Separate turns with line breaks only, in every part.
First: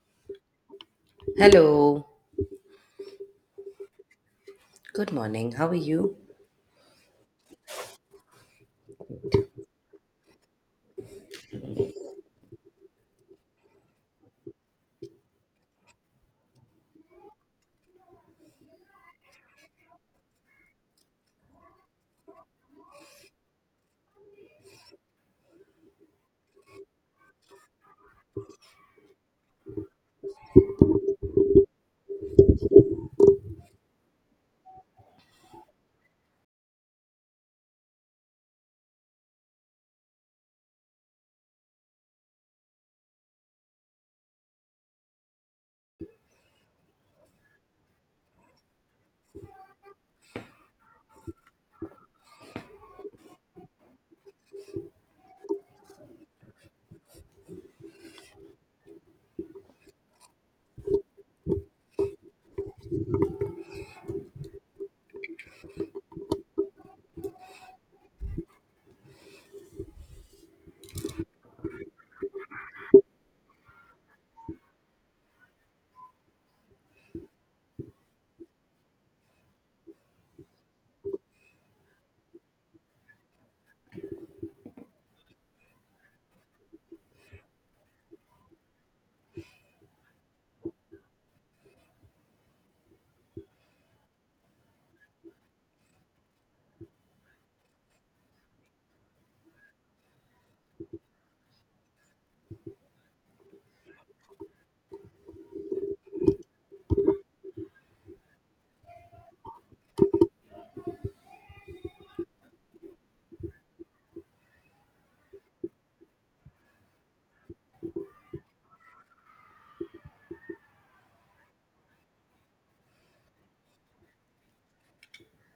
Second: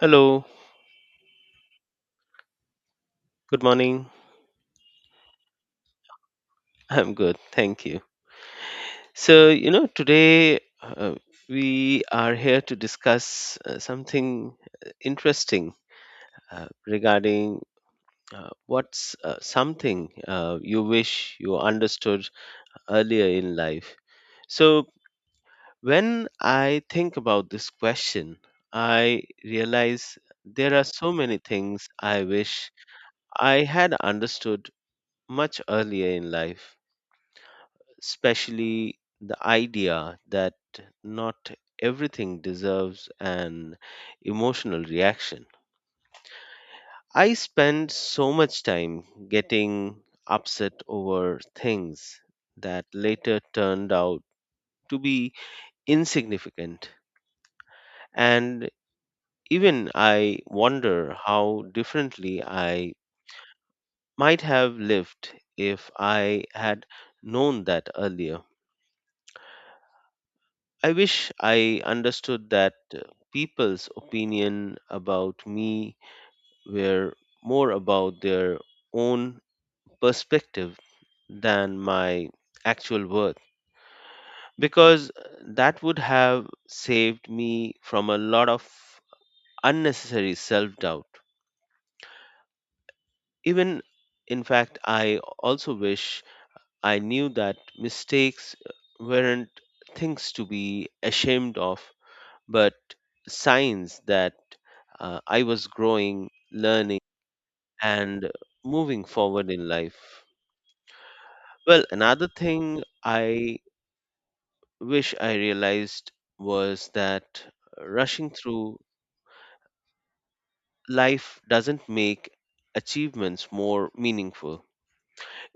Hello,
Hello,
good morning.
good morning. How are you?
I'm good, thank you. So, today we are here to discuss something interesting regarding what's something you wish you understood earlier in life. So, when I think about this question, I realize there are so many things I wish I had understood much earlier in life, especially the idea that not everything deserves an emotional reaction. I spend so much time getting upset over things that later turned out to be insignificant. And even I wonder how differently I might have lived if I had known that earlier. I wish I understood that people's opinion about me were more about their own perspective than my actual worth, because that would have saved me from a lot of unnecessary self doubt. Even in fact, I also wish I knew that mistakes weren't things to be ashamed of, but signs that I was growing, learning, and moving forward in life. Well, another thing I wish I realized was that rushing through life doesn't make achievements more meaningful,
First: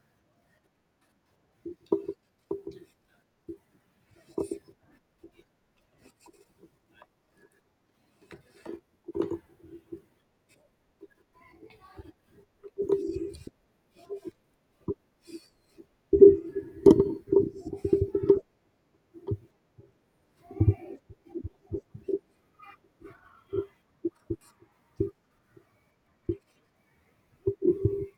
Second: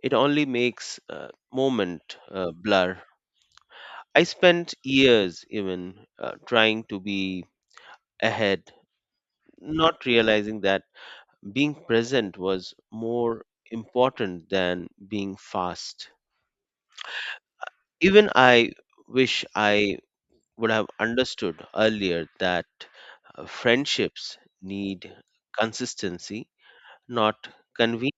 it only makes moment blur. I spent years even trying to be ahead, not realizing that being present was more important than being fast. Even I wish I would have understood earlier that friendships need consistency, not convenience,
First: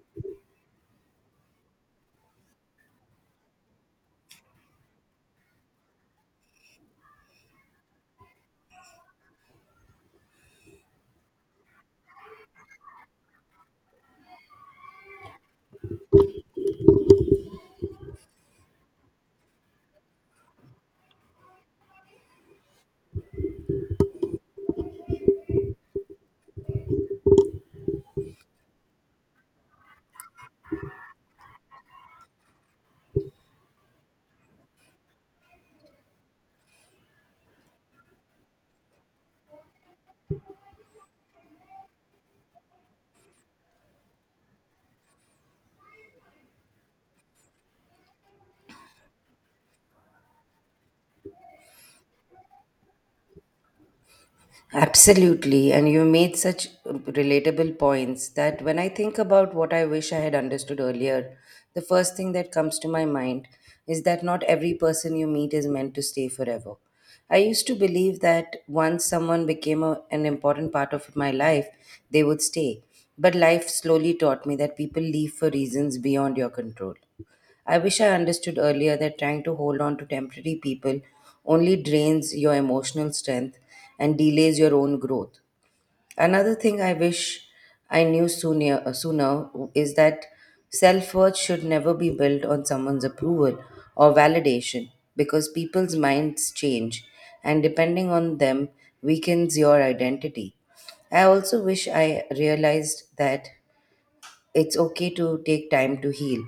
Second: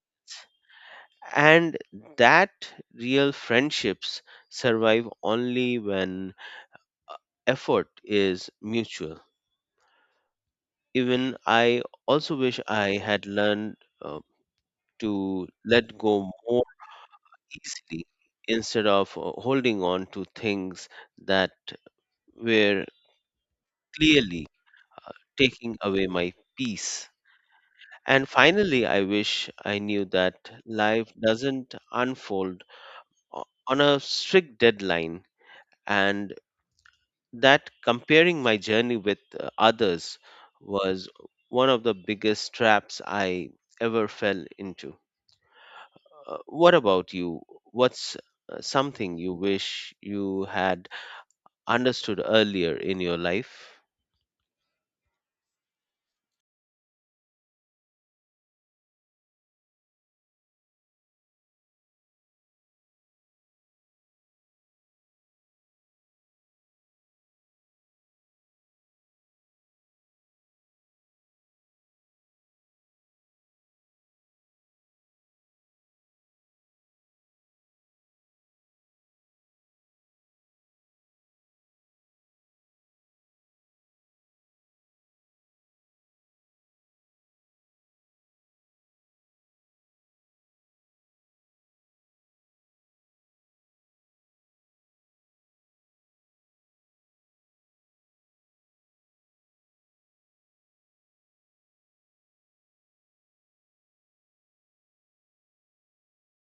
and that real friendships survive only when effort is mutual. Even I also wish I had learned to let go more easily instead of holding on to things that were clearly taking away my peace. And finally, I wish I knew that life doesn't unfold on a strict deadline, and that comparing my journey with others was one of the biggest traps I ever fell into. What about you? What's something you wish you had understood earlier in your life
Absolutely, and you made such relatable points that when I think about what I wish I had understood earlier, the first thing that comes to my mind is that not every person you meet is meant to stay forever. I used to believe that once someone became an important part of my life, they would stay. But life slowly taught me that people leave for reasons beyond your control. I wish I understood earlier that trying to hold on to temporary people only drains your emotional strength and delays your own growth. Another thing I wish I knew sooner is that self worth should never be built on someone's approval or validation because people's minds change and depending on them weakens your identity. I also wish I realized that it's okay to take time to heal,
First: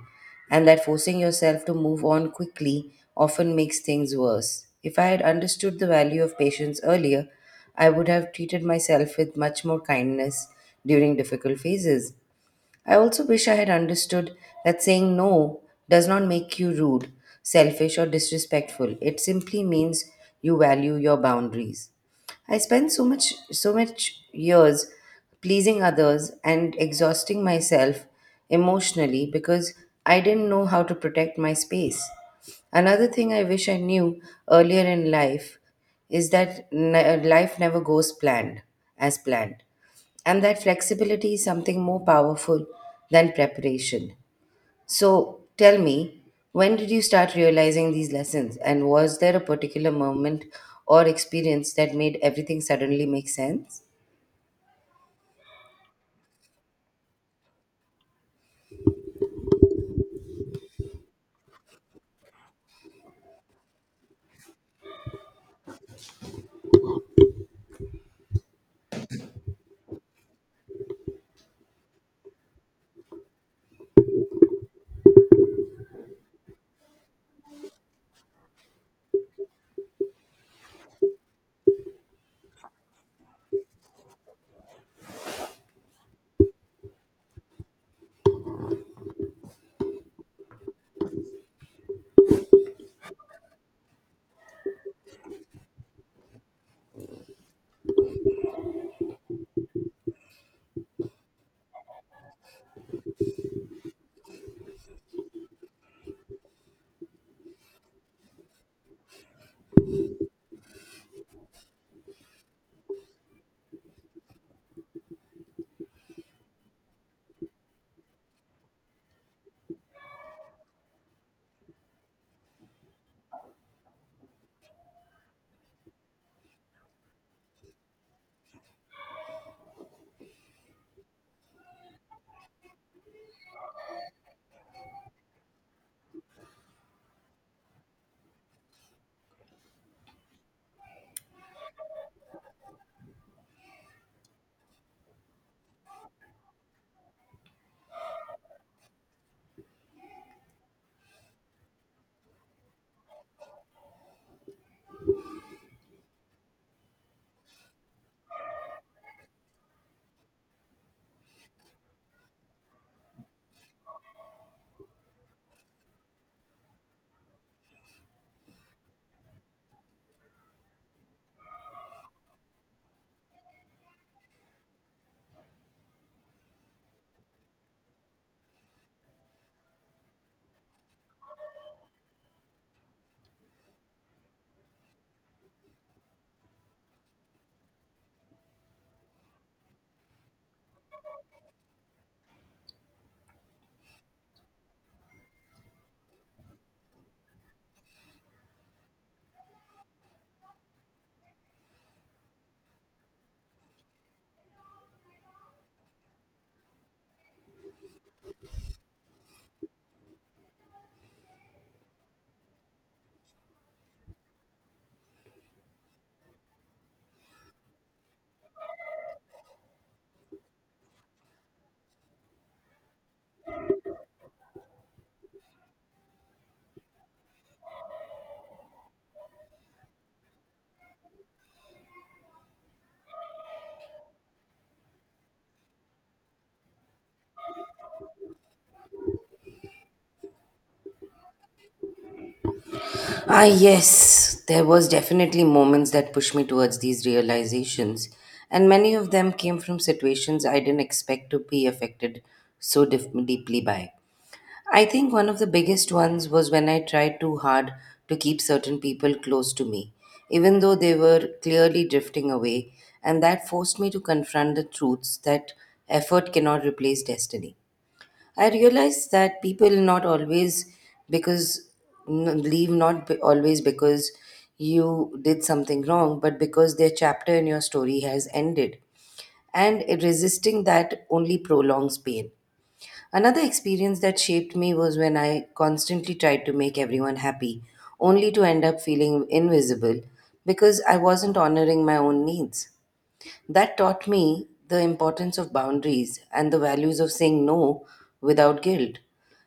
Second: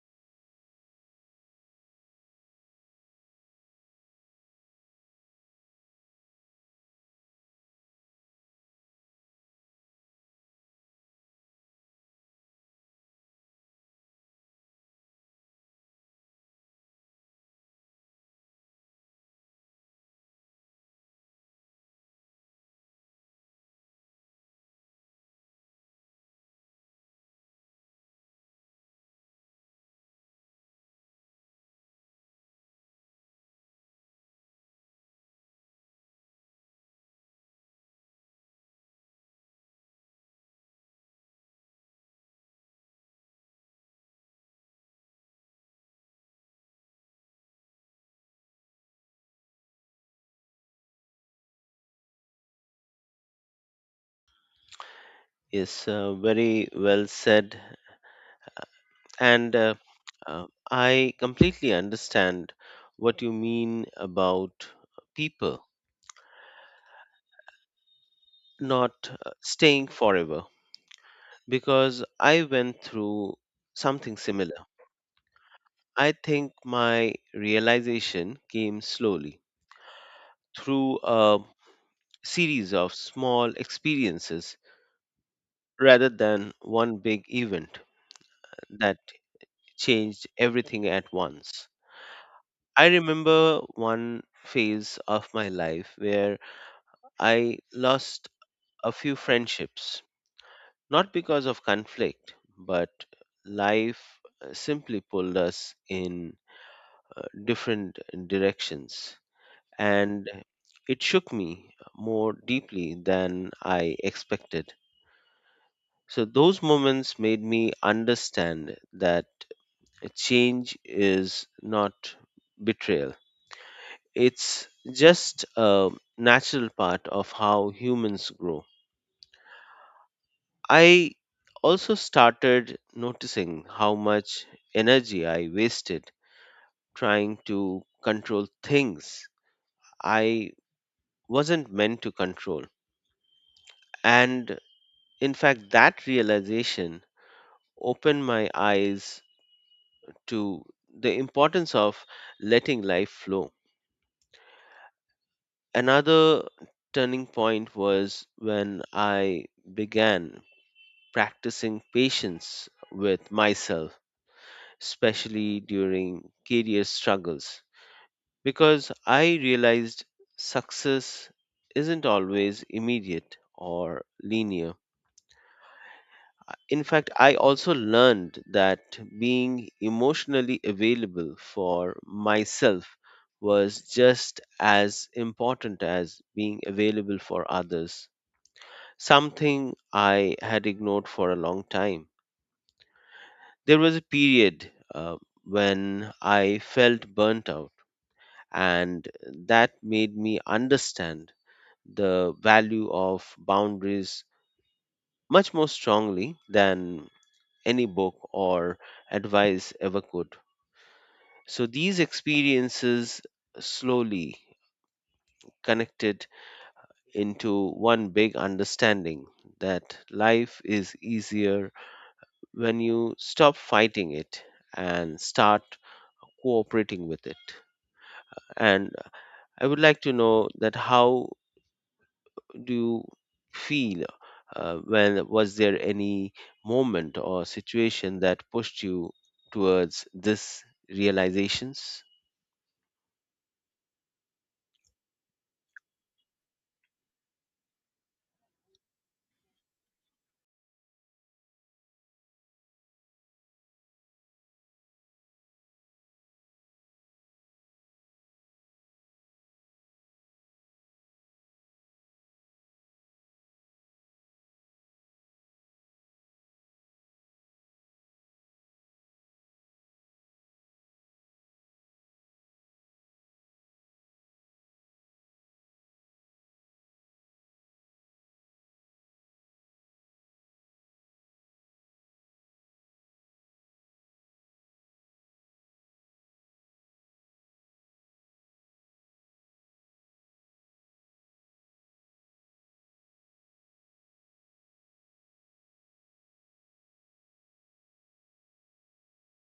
and that forcing yourself to move on quickly often makes things worse. If I had understood the value of patience earlier, I would have treated myself with much more kindness during difficult phases. I also wish I had understood that saying no does not make you rude, selfish, or disrespectful. It simply means you value your boundaries. I spent so much years pleasing others and exhausting myself emotionally because I didn't know how to protect my space. Another thing I wish I knew earlier in life is that life never goes planned as planned. And that flexibility is something more powerful than preparation. So tell me, when did you start realizing these lessons? And was there a particular moment or experience that made everything suddenly make sense?
is very well said. And I completely understand what you mean about people not staying forever, because I went through something similar. I think my realization came slowly through a series of small experiences rather than one big event that changed everything at once. I remember one phase of my life where I lost a few friendships, not because of conflict, but life simply pulled us in different directions. And it shook me more deeply than I expected. So, those moments made me understand that change is not betrayal. It's just a natural part of how humans grow. I also started noticing how much energy I wasted trying to control things I wasn't meant to control. And in fact, that realization opened my eyes to the importance of letting life flow. Another turning point was when I began practicing patience with myself, especially during career struggles, because I realized success isn't always immediate or linear. In fact, I also learned that being emotionally available for myself was just as important as being available for others, something I had ignored for a long time. There was a period when I felt burnt out, and that made me understand the value of boundaries much more strongly than any book or advice ever could. So these experiences slowly connected into one big understanding, that life is easier when you stop fighting it and start cooperating with it. And I would like to know that how do you feel, when, was there any moment or situation that pushed you towards this realizations?
Ah, yes, there was definitely moments that pushed me towards these realizations, and many of them came from situations I didn't expect to be affected so deeply by. I think one of the biggest ones was when I tried too hard to keep certain people close to me, even though they were clearly drifting away, and that forced me to confront the truths that effort cannot replace destiny. I realized that people not always because n- leave not be- always because you did something wrong, but because their chapter in your story has ended and resisting that only prolongs pain. Another experience that shaped me was when I constantly tried to make everyone happy, only to end up feeling invisible because I wasn't honoring my own needs. That taught me the importance of boundaries and the values of saying no without guilt.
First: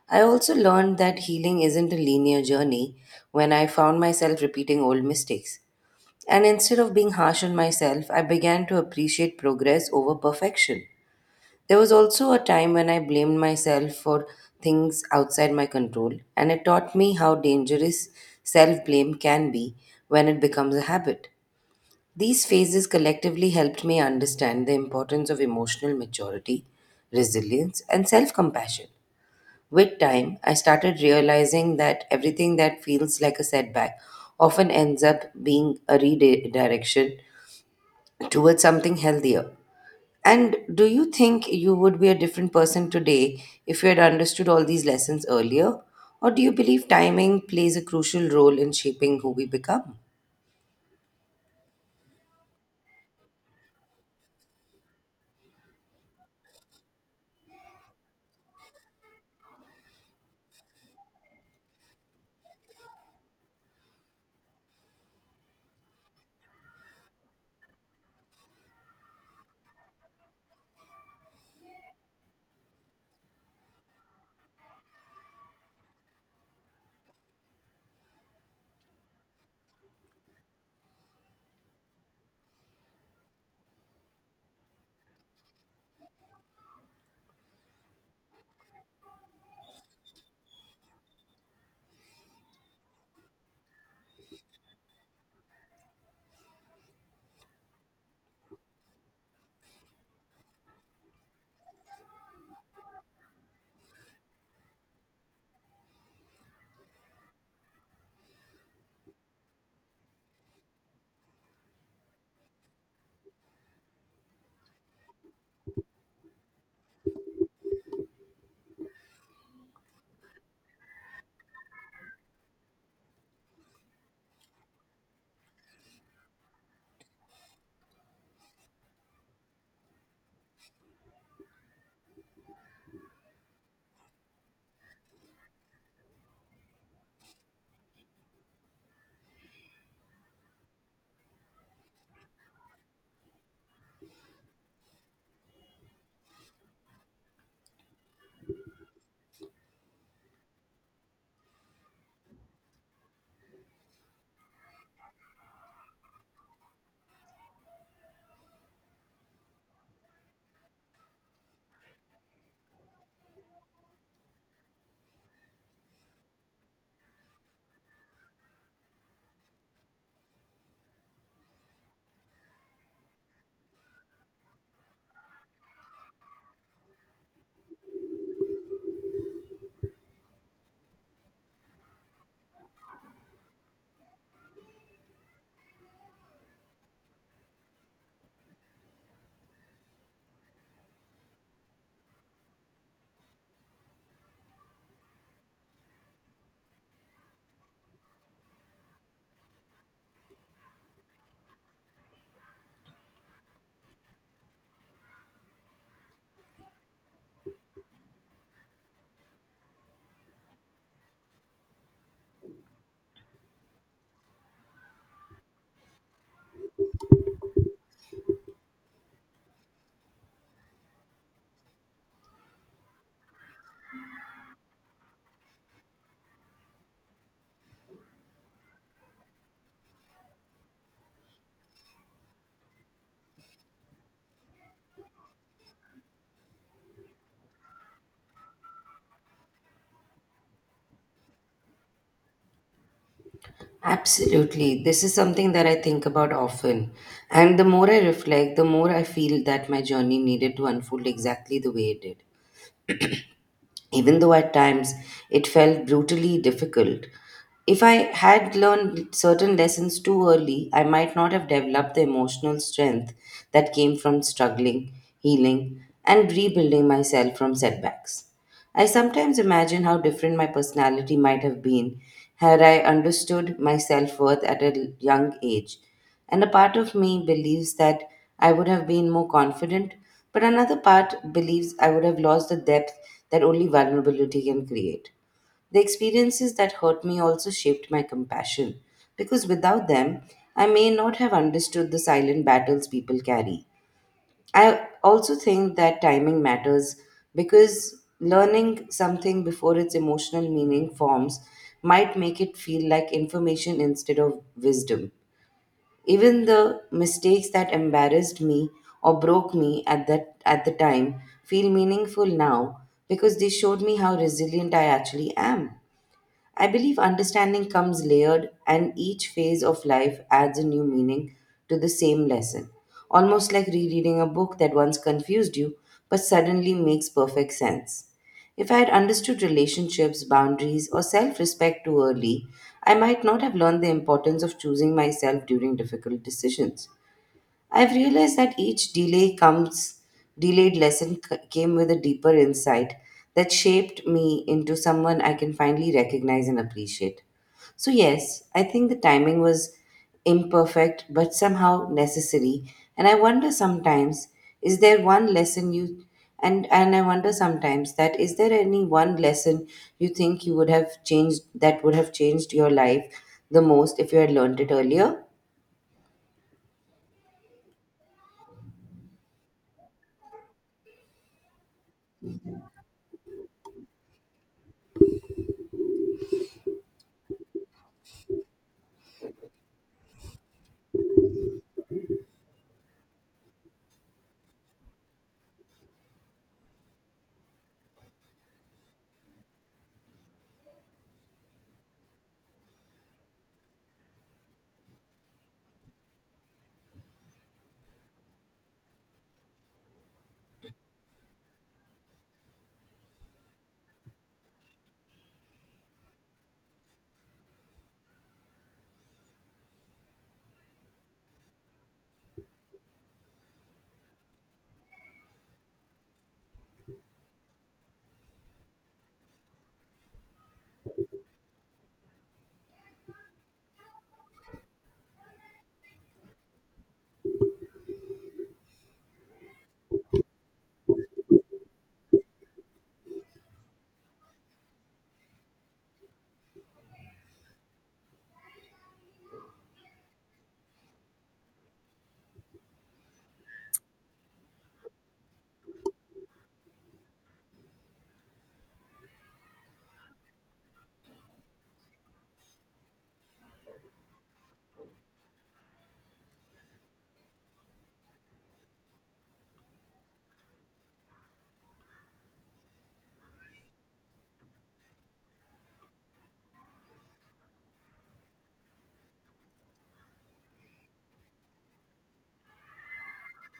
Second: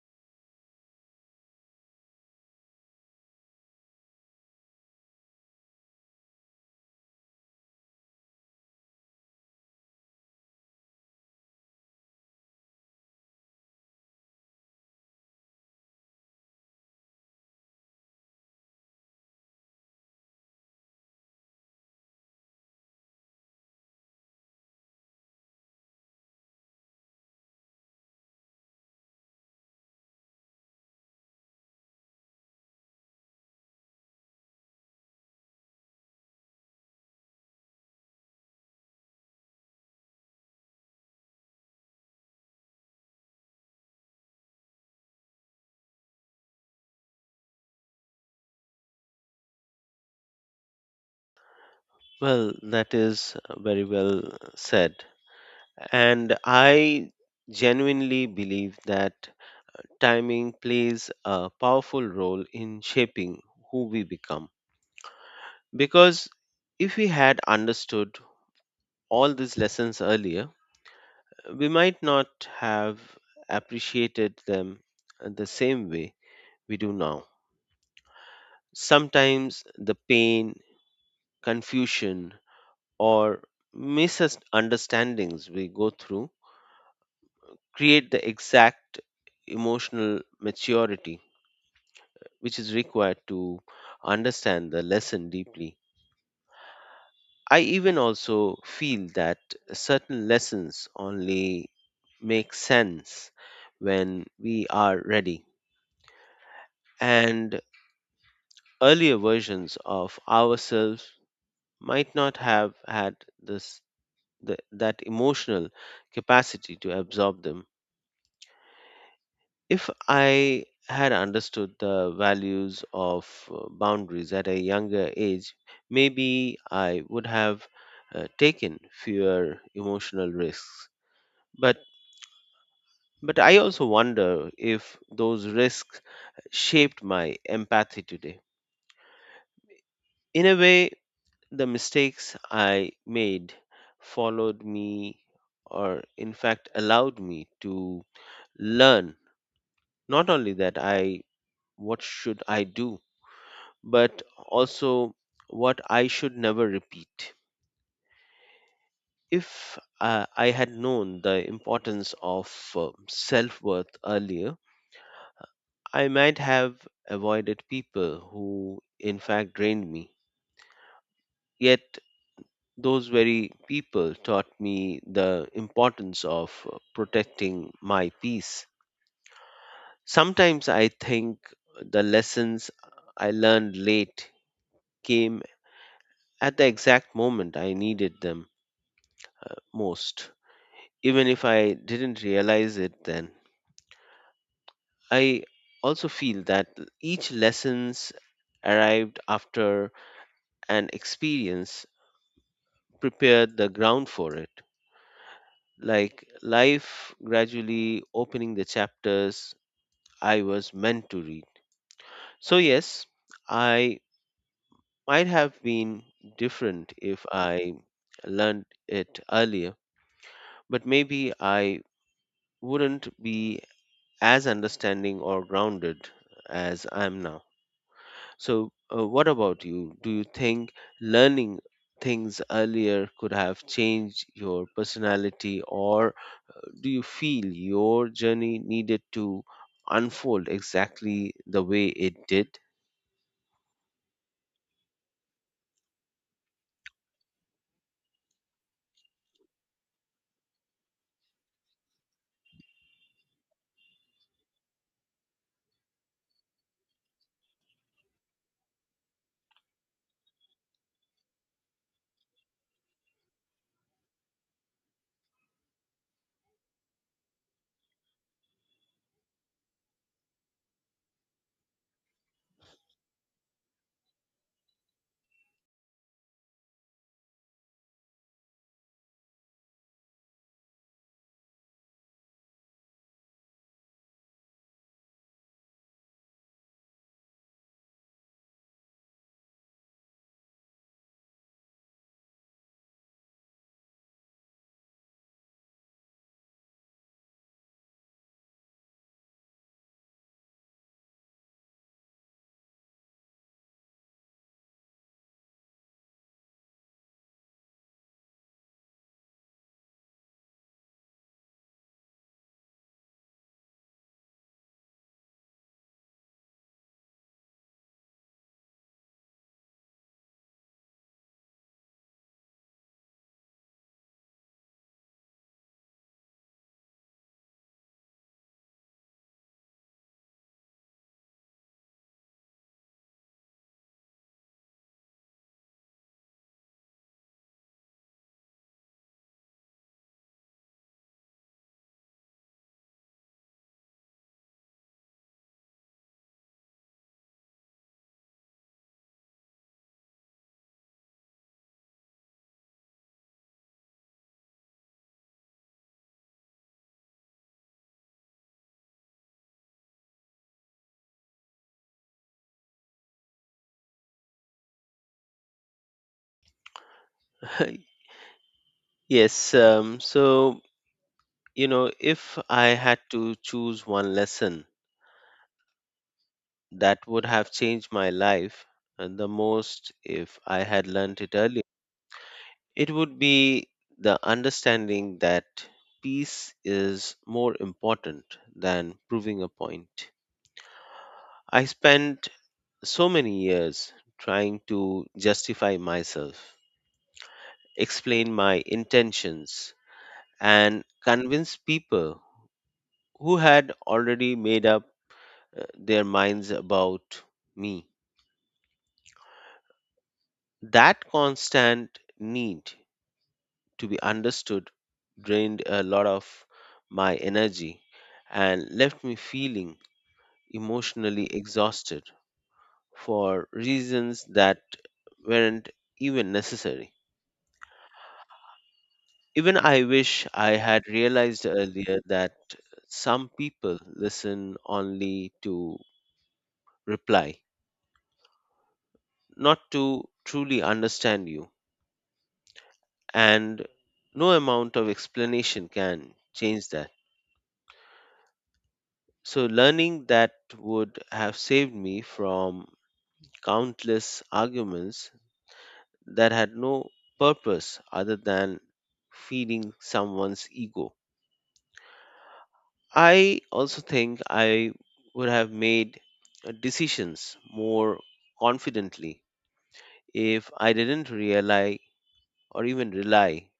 I also learned that healing isn't a linear journey when I found myself repeating old mistakes. And instead of being harsh on myself, I began to appreciate progress over perfection. There was also a time when I blamed myself for things outside my control, and it taught me how dangerous self blame can be when it becomes a habit. These phases collectively helped me understand the importance of emotional maturity, resilience, and self compassion. With time, I started realizing that everything that feels like a setback often ends up being a redirection towards something healthier. And do you think you would be a different person today if you had understood all these lessons earlier? Or do you believe timing plays a crucial role in shaping who we become?
Well, that is very well said. And I genuinely believe that timing plays a powerful role in shaping who we become. Because if we had understood all these lessons earlier, we might not have appreciated them the same way we do now. Sometimes the pain, confusion, or misunderstandings we go through create the exact emotional maturity which is required to understand the lesson deeply. I even also feel that certain lessons only make sense when we are ready, and earlier versions of ourselves might not have had this that emotional capacity to absorb them. If I had understood the values of boundaries at a younger age, maybe I would have taken fewer emotional risks. But but I also wonder if those risks shaped my empathy today. In a way, the mistakes I made followed me, or in fact, allowed me to learn not only that I what should I do, but also what I should never repeat. If I had known the importance of self worth earlier, I might have avoided people who, in fact, drained me. Yet those very people taught me the importance of protecting my peace. Sometimes I think the lessons I learned late came at the exact moment I needed them most, even if I didn't realize it then. I also feel that each lessons arrived after an experience prepared the ground for it, like life gradually opening the chapters I was meant to read. So, yes, I might have been different if I learned it earlier, but maybe I wouldn't be as understanding or grounded as I am now. So, what about you? Do you think learning things earlier could have changed your personality, or do you feel your journey needed to unfold exactly the way it did?
Absolutely. This is something that I think about often. And the more I reflect, the more I feel that my journey needed to unfold exactly the way it did, even though at times it felt brutally difficult. If I had learned certain lessons too early, I might not have developed the emotional strength that came from struggling, healing, and rebuilding myself from setbacks. I sometimes imagine how different my personality might have been had I understood my self worth at a young age. And a part of me believes that I would have been more confident, but another part believes I would have lost the depth that only vulnerability can create. The experiences that hurt me also shaped my compassion, because without them, I may not have understood the silent battles people carry. I also think that timing matters because learning something before its emotional meaning forms might make it feel like information instead of wisdom. Even the mistakes that embarrassed me or broke me at the time feel meaningful now because they showed me how resilient I actually am. I believe understanding comes layered, and each phase of life adds a new meaning to the same lesson, almost like rereading a book that once confused you but suddenly makes perfect sense. If I had understood relationships, boundaries, or self respect too early, I might not have learned the importance of choosing myself during difficult decisions. I've realized that each delayed lesson came with a deeper insight that shaped me into someone I can finally recognize and appreciate. So, yes, I think the timing was imperfect but somehow necessary. And I wonder sometimes, is there one lesson you and I wonder sometimes that is there any one lesson you think you would have changed your life the most if you had learned it earlier?
Yes, so if I had to choose one lesson that would have changed my life the most, if I had learned it earlier, it would be the understanding that peace is more important than proving a point. I spent so many years trying to justify myself, explain my intentions, and convince people who had already made up their minds about me. That constant need to be understood drained a lot of my energy and left me feeling emotionally exhausted for reasons that weren't even necessary. Even I wish I had realized earlier that some people listen only to reply, not to truly understand you, and no amount of explanation can change that. So, learning that would have saved me from countless arguments that had no purpose other than feeding someone's ego. I also think I would have made decisions more confidently if I didn't rely, or even rely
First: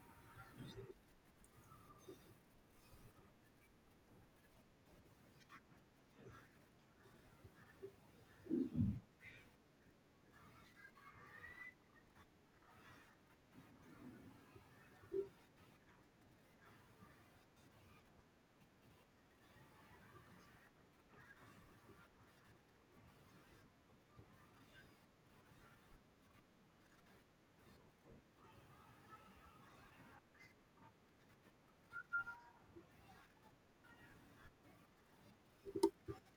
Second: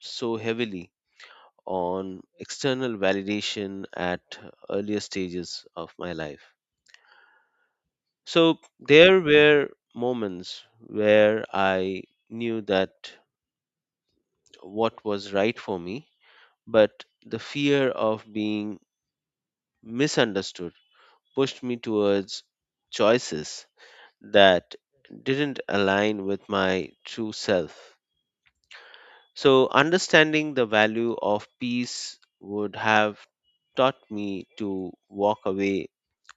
so heavily on external validation at earlier stages of my life. So there were moments where I knew that what was right for me, but the fear of being misunderstood pushed me towards choices that didn't align with my true self. So understanding the value of peace would have taught me to walk away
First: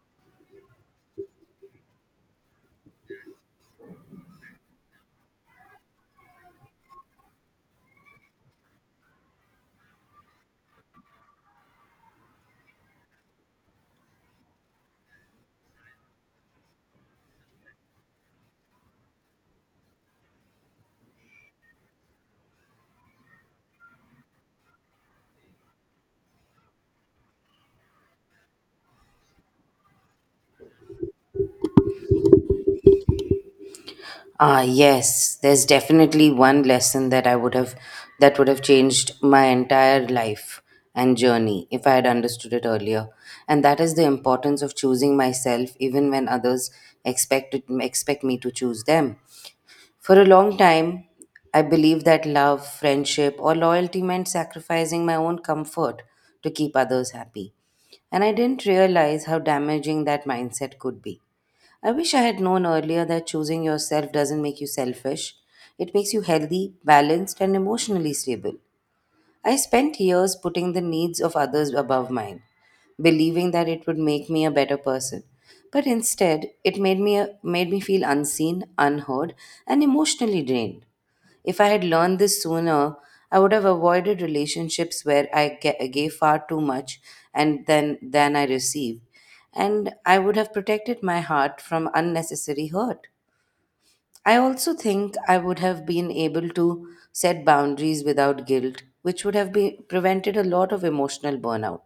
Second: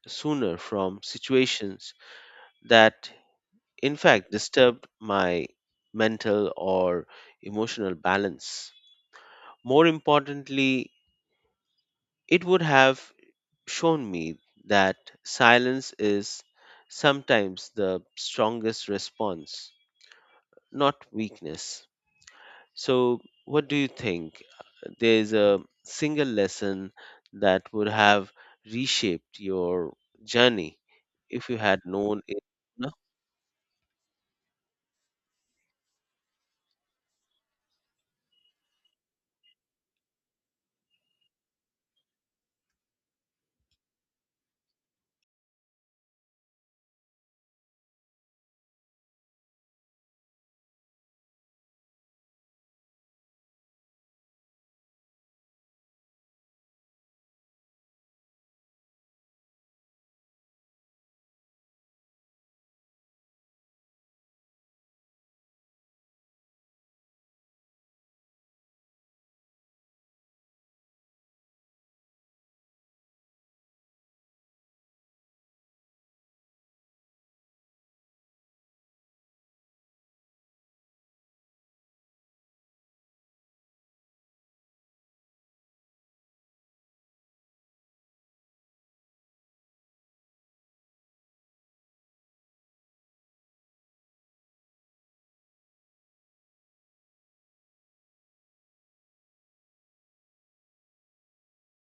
sooner from situations that, in fact, disturbed my mental or emotional balance. More importantly, it would have shown me that silence is sometimes the strongest response, not weakness. So, what do you think? There's a single lesson that would have reshaped your journey if you had known it sooner?
Ah, yes, there's definitely one lesson that would have changed my entire life and journey if I had understood it earlier. And that is the importance of choosing myself even when others expect me to choose them. For a long time, I believed that love, friendship, or loyalty meant sacrificing my own comfort to keep others happy. And I didn't realize how damaging that mindset could be. I wish I had known earlier that choosing yourself doesn't make you selfish. It makes you healthy, balanced, and emotionally stable. I spent years putting the needs of others above mine, believing that it would make me a better person. But instead, it made me feel unseen, unheard, and emotionally drained. If I had learned this sooner, I would have avoided relationships where I gave far too much and then than I received, and I would have protected my heart from unnecessary hurt. I also think I would have been able to set boundaries without guilt, which would have been prevented a lot of emotional burnout.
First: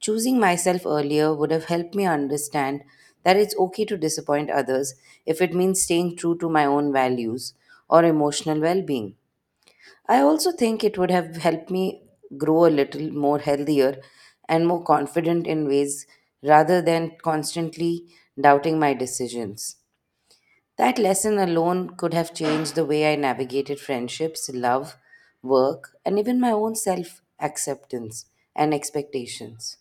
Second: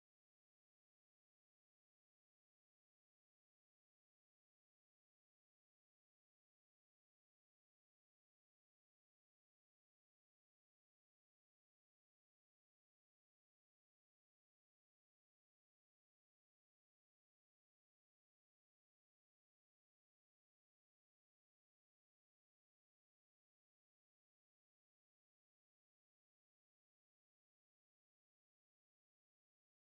Choosing myself earlier would have helped me understand that it's okay to disappoint others if it means staying true to my own values or emotional well being. I also think it would have helped me grow a little more healthier and more confident in ways rather than constantly doubting my decisions. That lesson alone could have changed the way I navigated friendships, love, work, and even my own self acceptance and expectations.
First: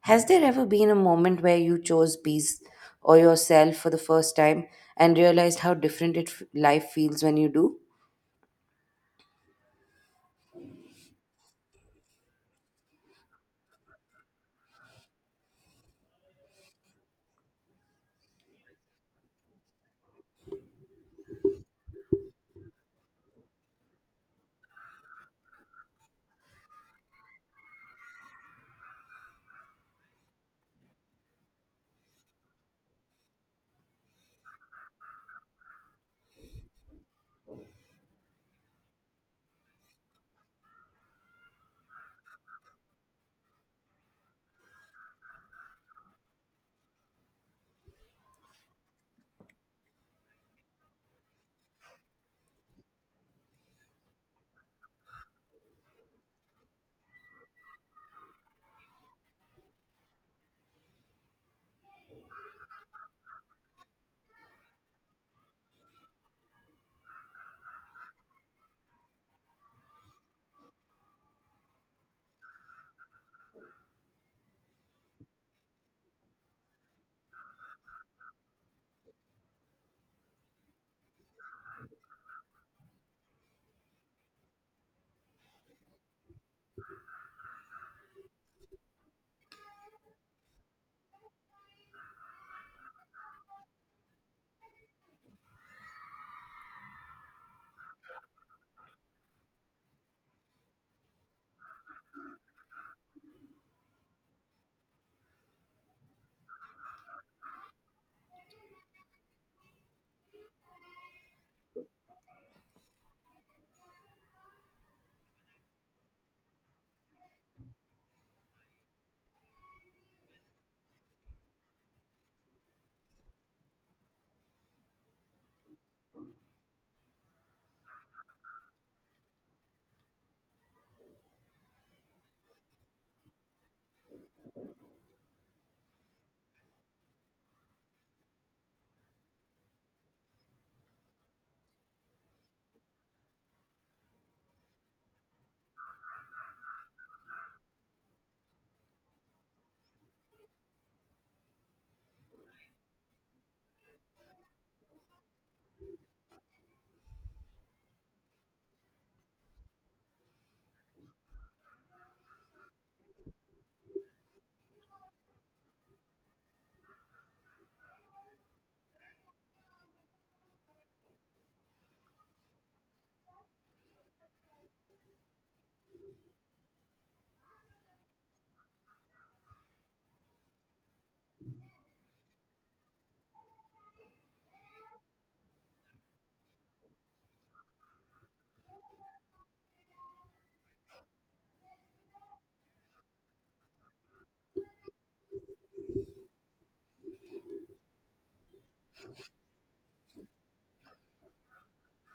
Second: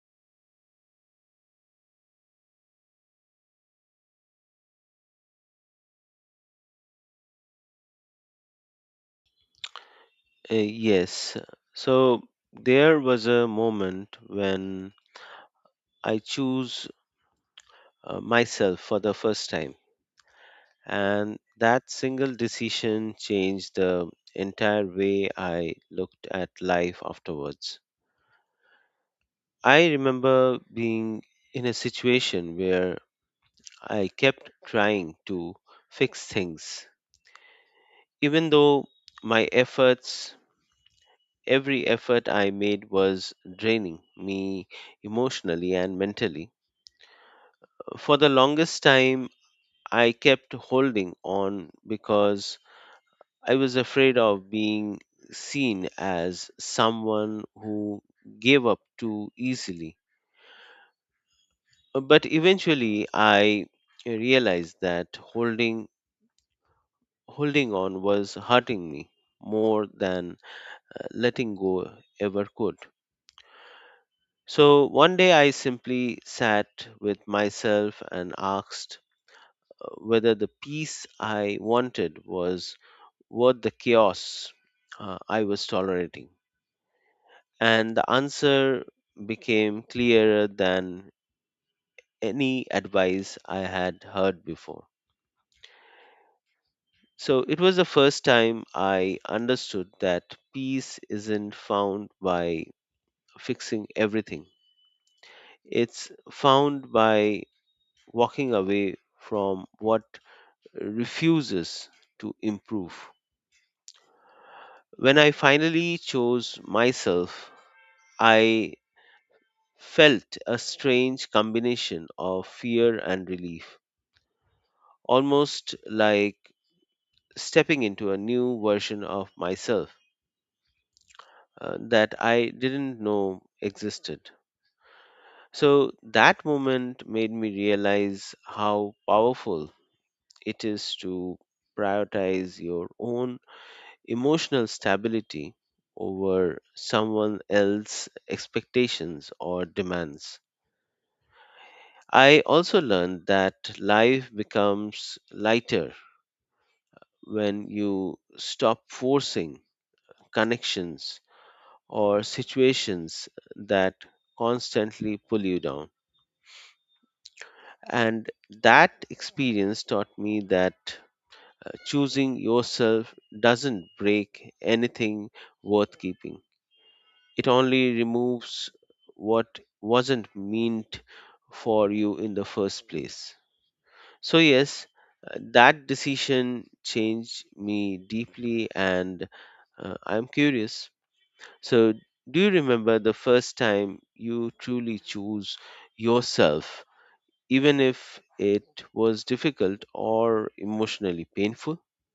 Has there ever been a moment where you chose peace or yourself for the first time and realized how different life feels when you do?
Yes. So there was a moment when I chose myself for the first time, and that single decision changed the entire way I looked at life afterwards. I remember being in a situation where I kept trying to fix things, even though my efforts, every effort I made, was draining me emotionally and mentally. For the longest time, I kept holding on because I was afraid of being seen as someone who gave up too easily. But eventually, I realized that holding on was hurting me more than letting go ever could. So one day I simply sat with myself and asked whether the peace I wanted was worth the chaos I was tolerating. And the answer became clearer than any advice I had heard before. So it was the first time I understood that peace isn't found by fixing everything, it's found by walking away from what refuses to improve. When I finally chose myself, I felt a strange combination of fear and relief, almost like stepping into a new version of myself that I didn't know existed. So that moment made me realize how powerful it is to prioritize your own emotional stability over someone else's expectations or demands. I also learned that life becomes lighter when you stop forcing connections or situations that constantly pull you down. And that experience taught me that choosing yourself doesn't break anything worth keeping. It only removes what wasn't meant for you in the first place. So, yes, that decision changed me deeply, and I'm curious. So, do you remember the first time you truly choose yourself, even if it was difficult or emotionally painful?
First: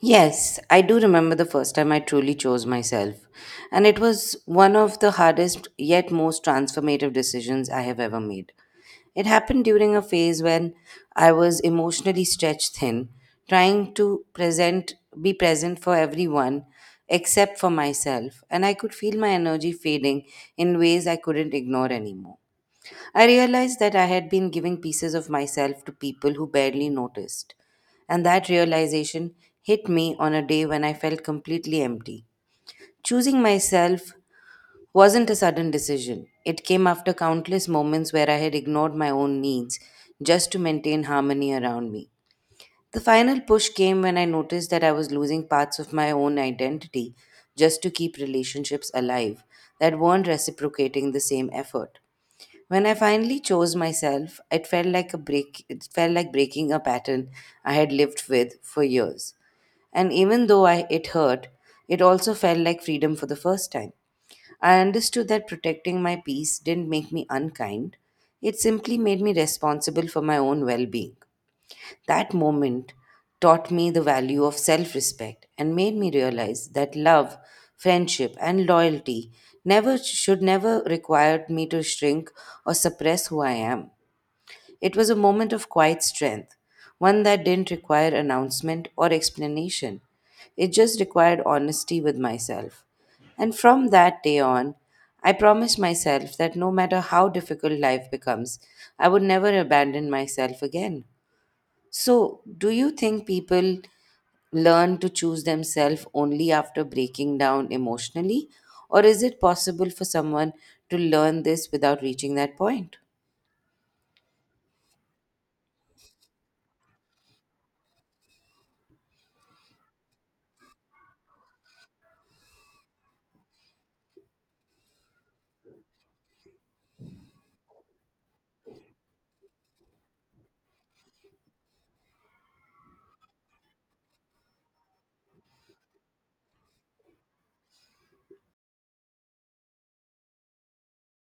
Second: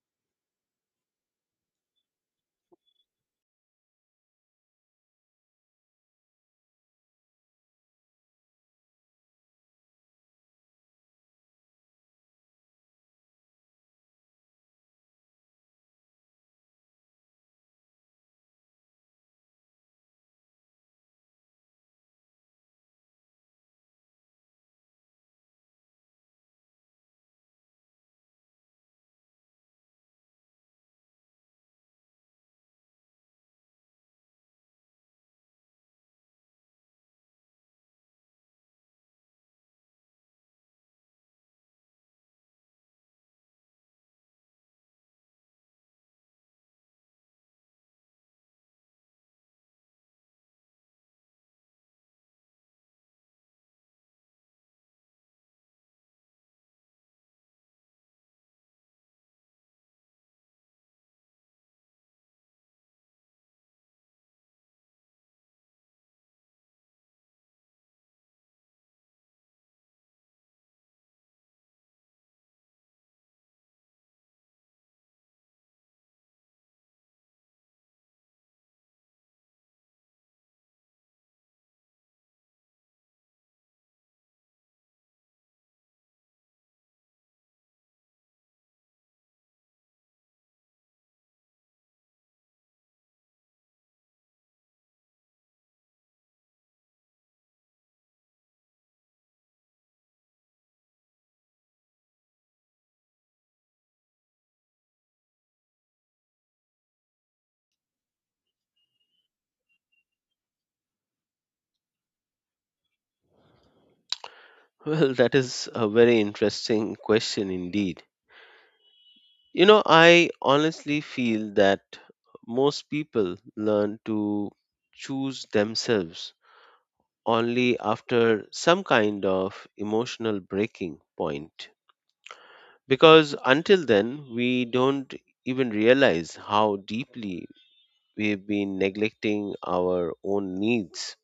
Yes, I do remember the first time I truly chose myself, and it was one of the hardest yet most transformative decisions I have ever made. It happened during a phase when I was emotionally stretched thin, trying to present be present for everyone except for myself, and I could feel my energy fading in ways I couldn't ignore anymore. I realized that I had been giving pieces of myself to people who barely noticed, and that realization hit me on a day when I felt completely empty. Choosing myself wasn't a sudden decision, it came after countless moments where I had ignored my own needs just to maintain harmony around me. The final push came when I noticed that I was losing parts of my own identity just to keep relationships alive that weren't reciprocating the same effort. When I finally chose myself, it felt like breaking a pattern I had lived with for years. And even though I it hurt, it also felt like freedom for the first time. I understood that protecting my peace didn't make me unkind. It simply made me responsible for my own well-being. That moment taught me the value of self respect and made me realize that love, friendship, and loyalty never should never require me to shrink or suppress who I am. It was a moment of quiet strength, one that didn't require announcement or explanation. It just required honesty with myself. And from that day on, I promised myself that no matter how difficult life becomes, I would never abandon myself again. So, do you think people learn to choose themselves only after breaking down emotionally? Or is it possible for someone to learn this without reaching that point?
Well, that is a very interesting question indeed. I honestly feel that most people learn to choose themselves only after some kind of emotional breaking point. Because until then, we don't even realize how deeply we've been neglecting our own needs.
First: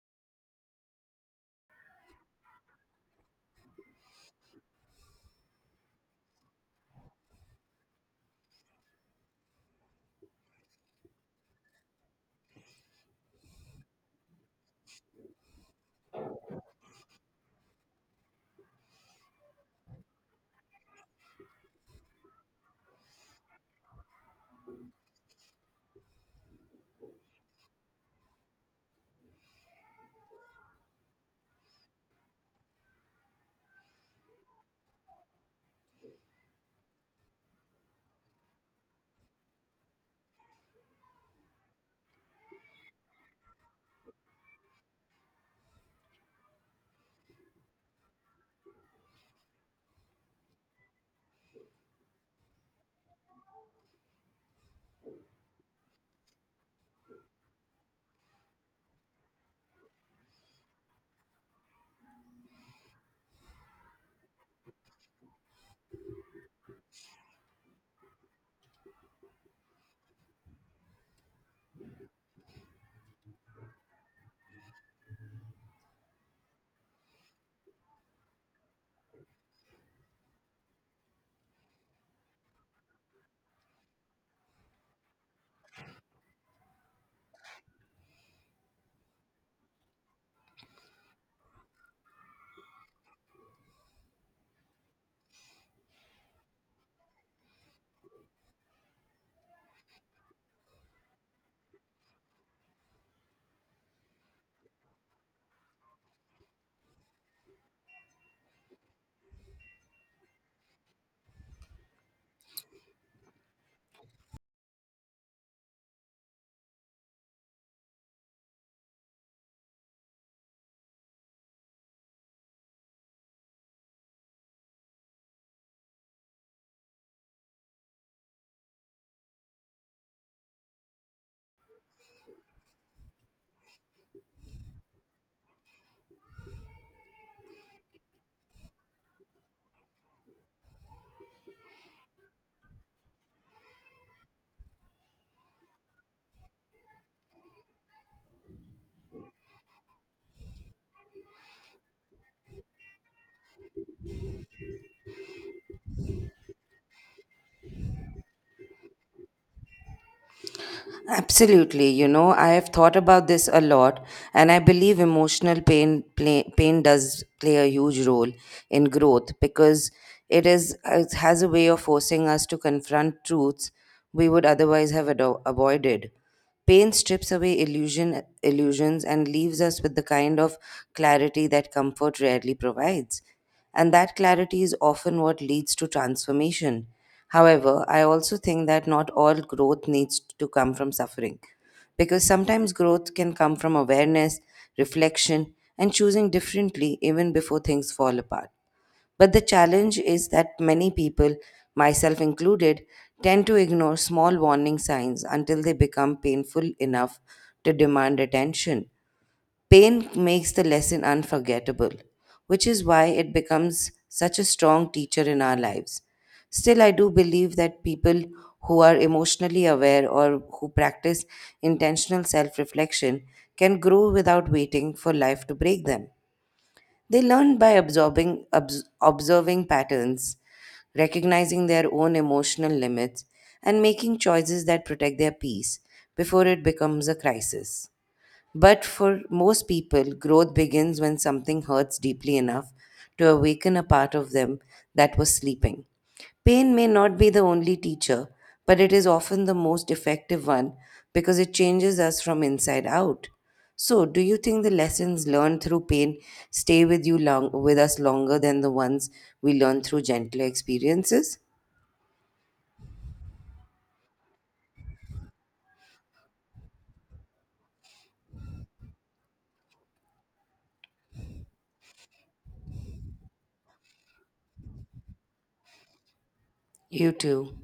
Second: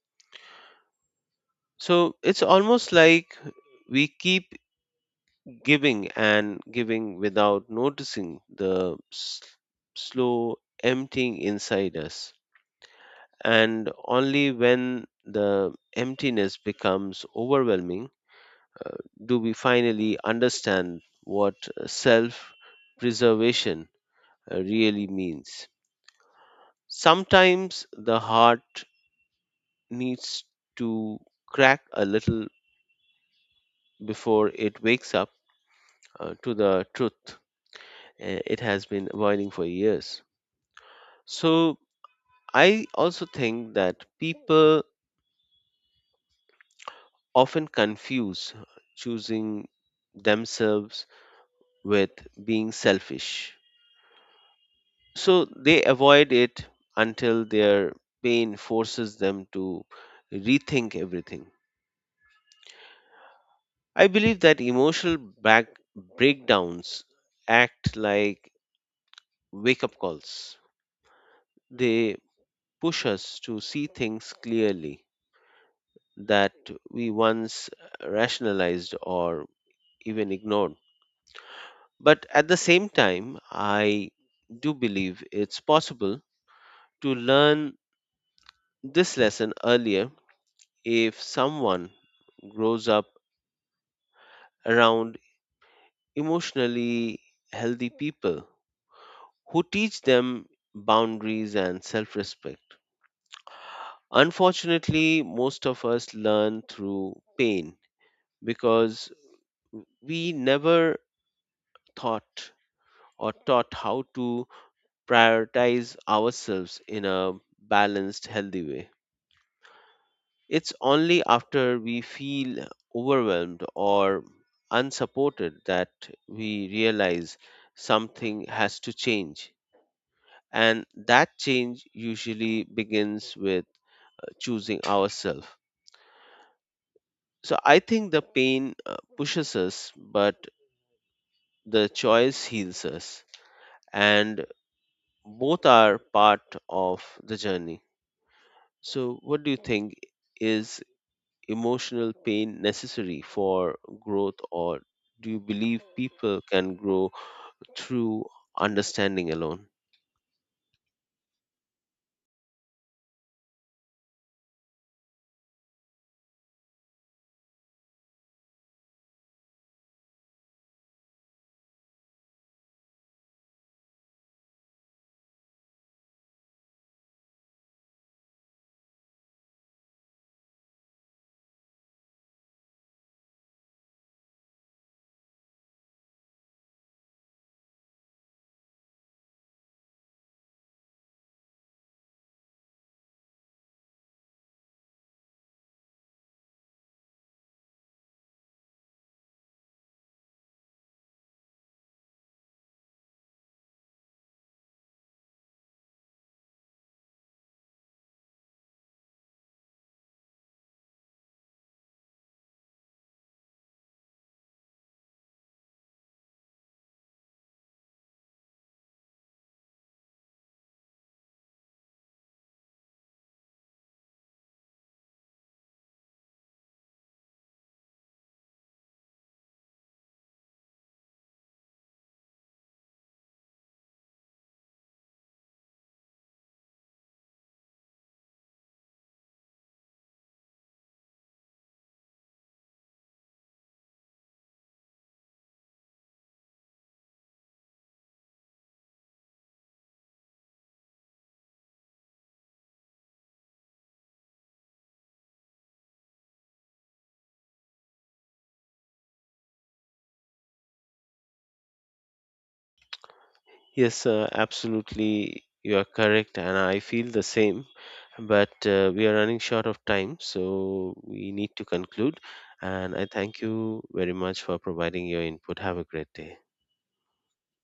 So it's almost like we keep giving and giving without noticing the slow emptying inside us. And only when the emptiness becomes overwhelming, Uh, do we finally understand what self preservation really means. Sometimes the heart needs to crack a little before it wakes up to the truth it has been avoiding for years. So, I also think that people often confuse choosing themselves with being selfish, so they avoid it until their pain forces them to rethink everything. I believe that emotional back breakdowns act like wake up calls. They push us to see things clearly that we once rationalized or even ignored. But at the same time, I do believe it's possible to learn this lesson earlier if someone grows up around emotionally healthy people who teach them boundaries and self respect. Unfortunately, most of us learn through pain because we never thought or taught how to prioritize ourselves in a balanced, healthy way. It's only after we feel overwhelmed or unsupported that we realize something has to change. And that change usually begins with choosing ourselves. So I think the pain pushes us, but the choice heals us. And both are part of the journey. So, what do you think, is emotional pain necessary for growth, or do you believe people can grow through understanding alone?
Absolutely. You know, I have thought about this a lot, and I believe emotional pain does play a huge role in growth because it has a way of forcing us to confront truths we would otherwise have avoided. Pain strips away illusions and leaves us with the kind of clarity that comfort rarely provides, and that clarity is often what leads to transformation. However, I also think that not all growth needs to come from suffering, because sometimes growth can come from awareness, reflection, and choosing differently even before things fall apart. But the challenge is that many people, myself included, tend to ignore small warning signs until they become painful enough to demand attention. Pain makes the lesson unforgettable, which is why it becomes such a strong teacher in our lives. Still, I do believe that people who are emotionally aware or who practice intentional self reflection can grow without waiting for life to break them. They learn by absorbing, observing patterns, recognizing their own emotional limits, and making choices that protect their peace before it becomes a crisis. But for most people, growth begins when something hurts deeply enough to awaken a part of them that was sleeping. Pain may not be the only teacher, but it is often the most effective one because it changes us from inside out. So, do you think the lessons learned through pain stay with us longer than the ones we learn through gentler experiences?
Yes, absolutely, you are correct, and I feel the same. But we are running short of time, so we need to conclude. And I thank you very much for providing your input. Have a great day.
You too.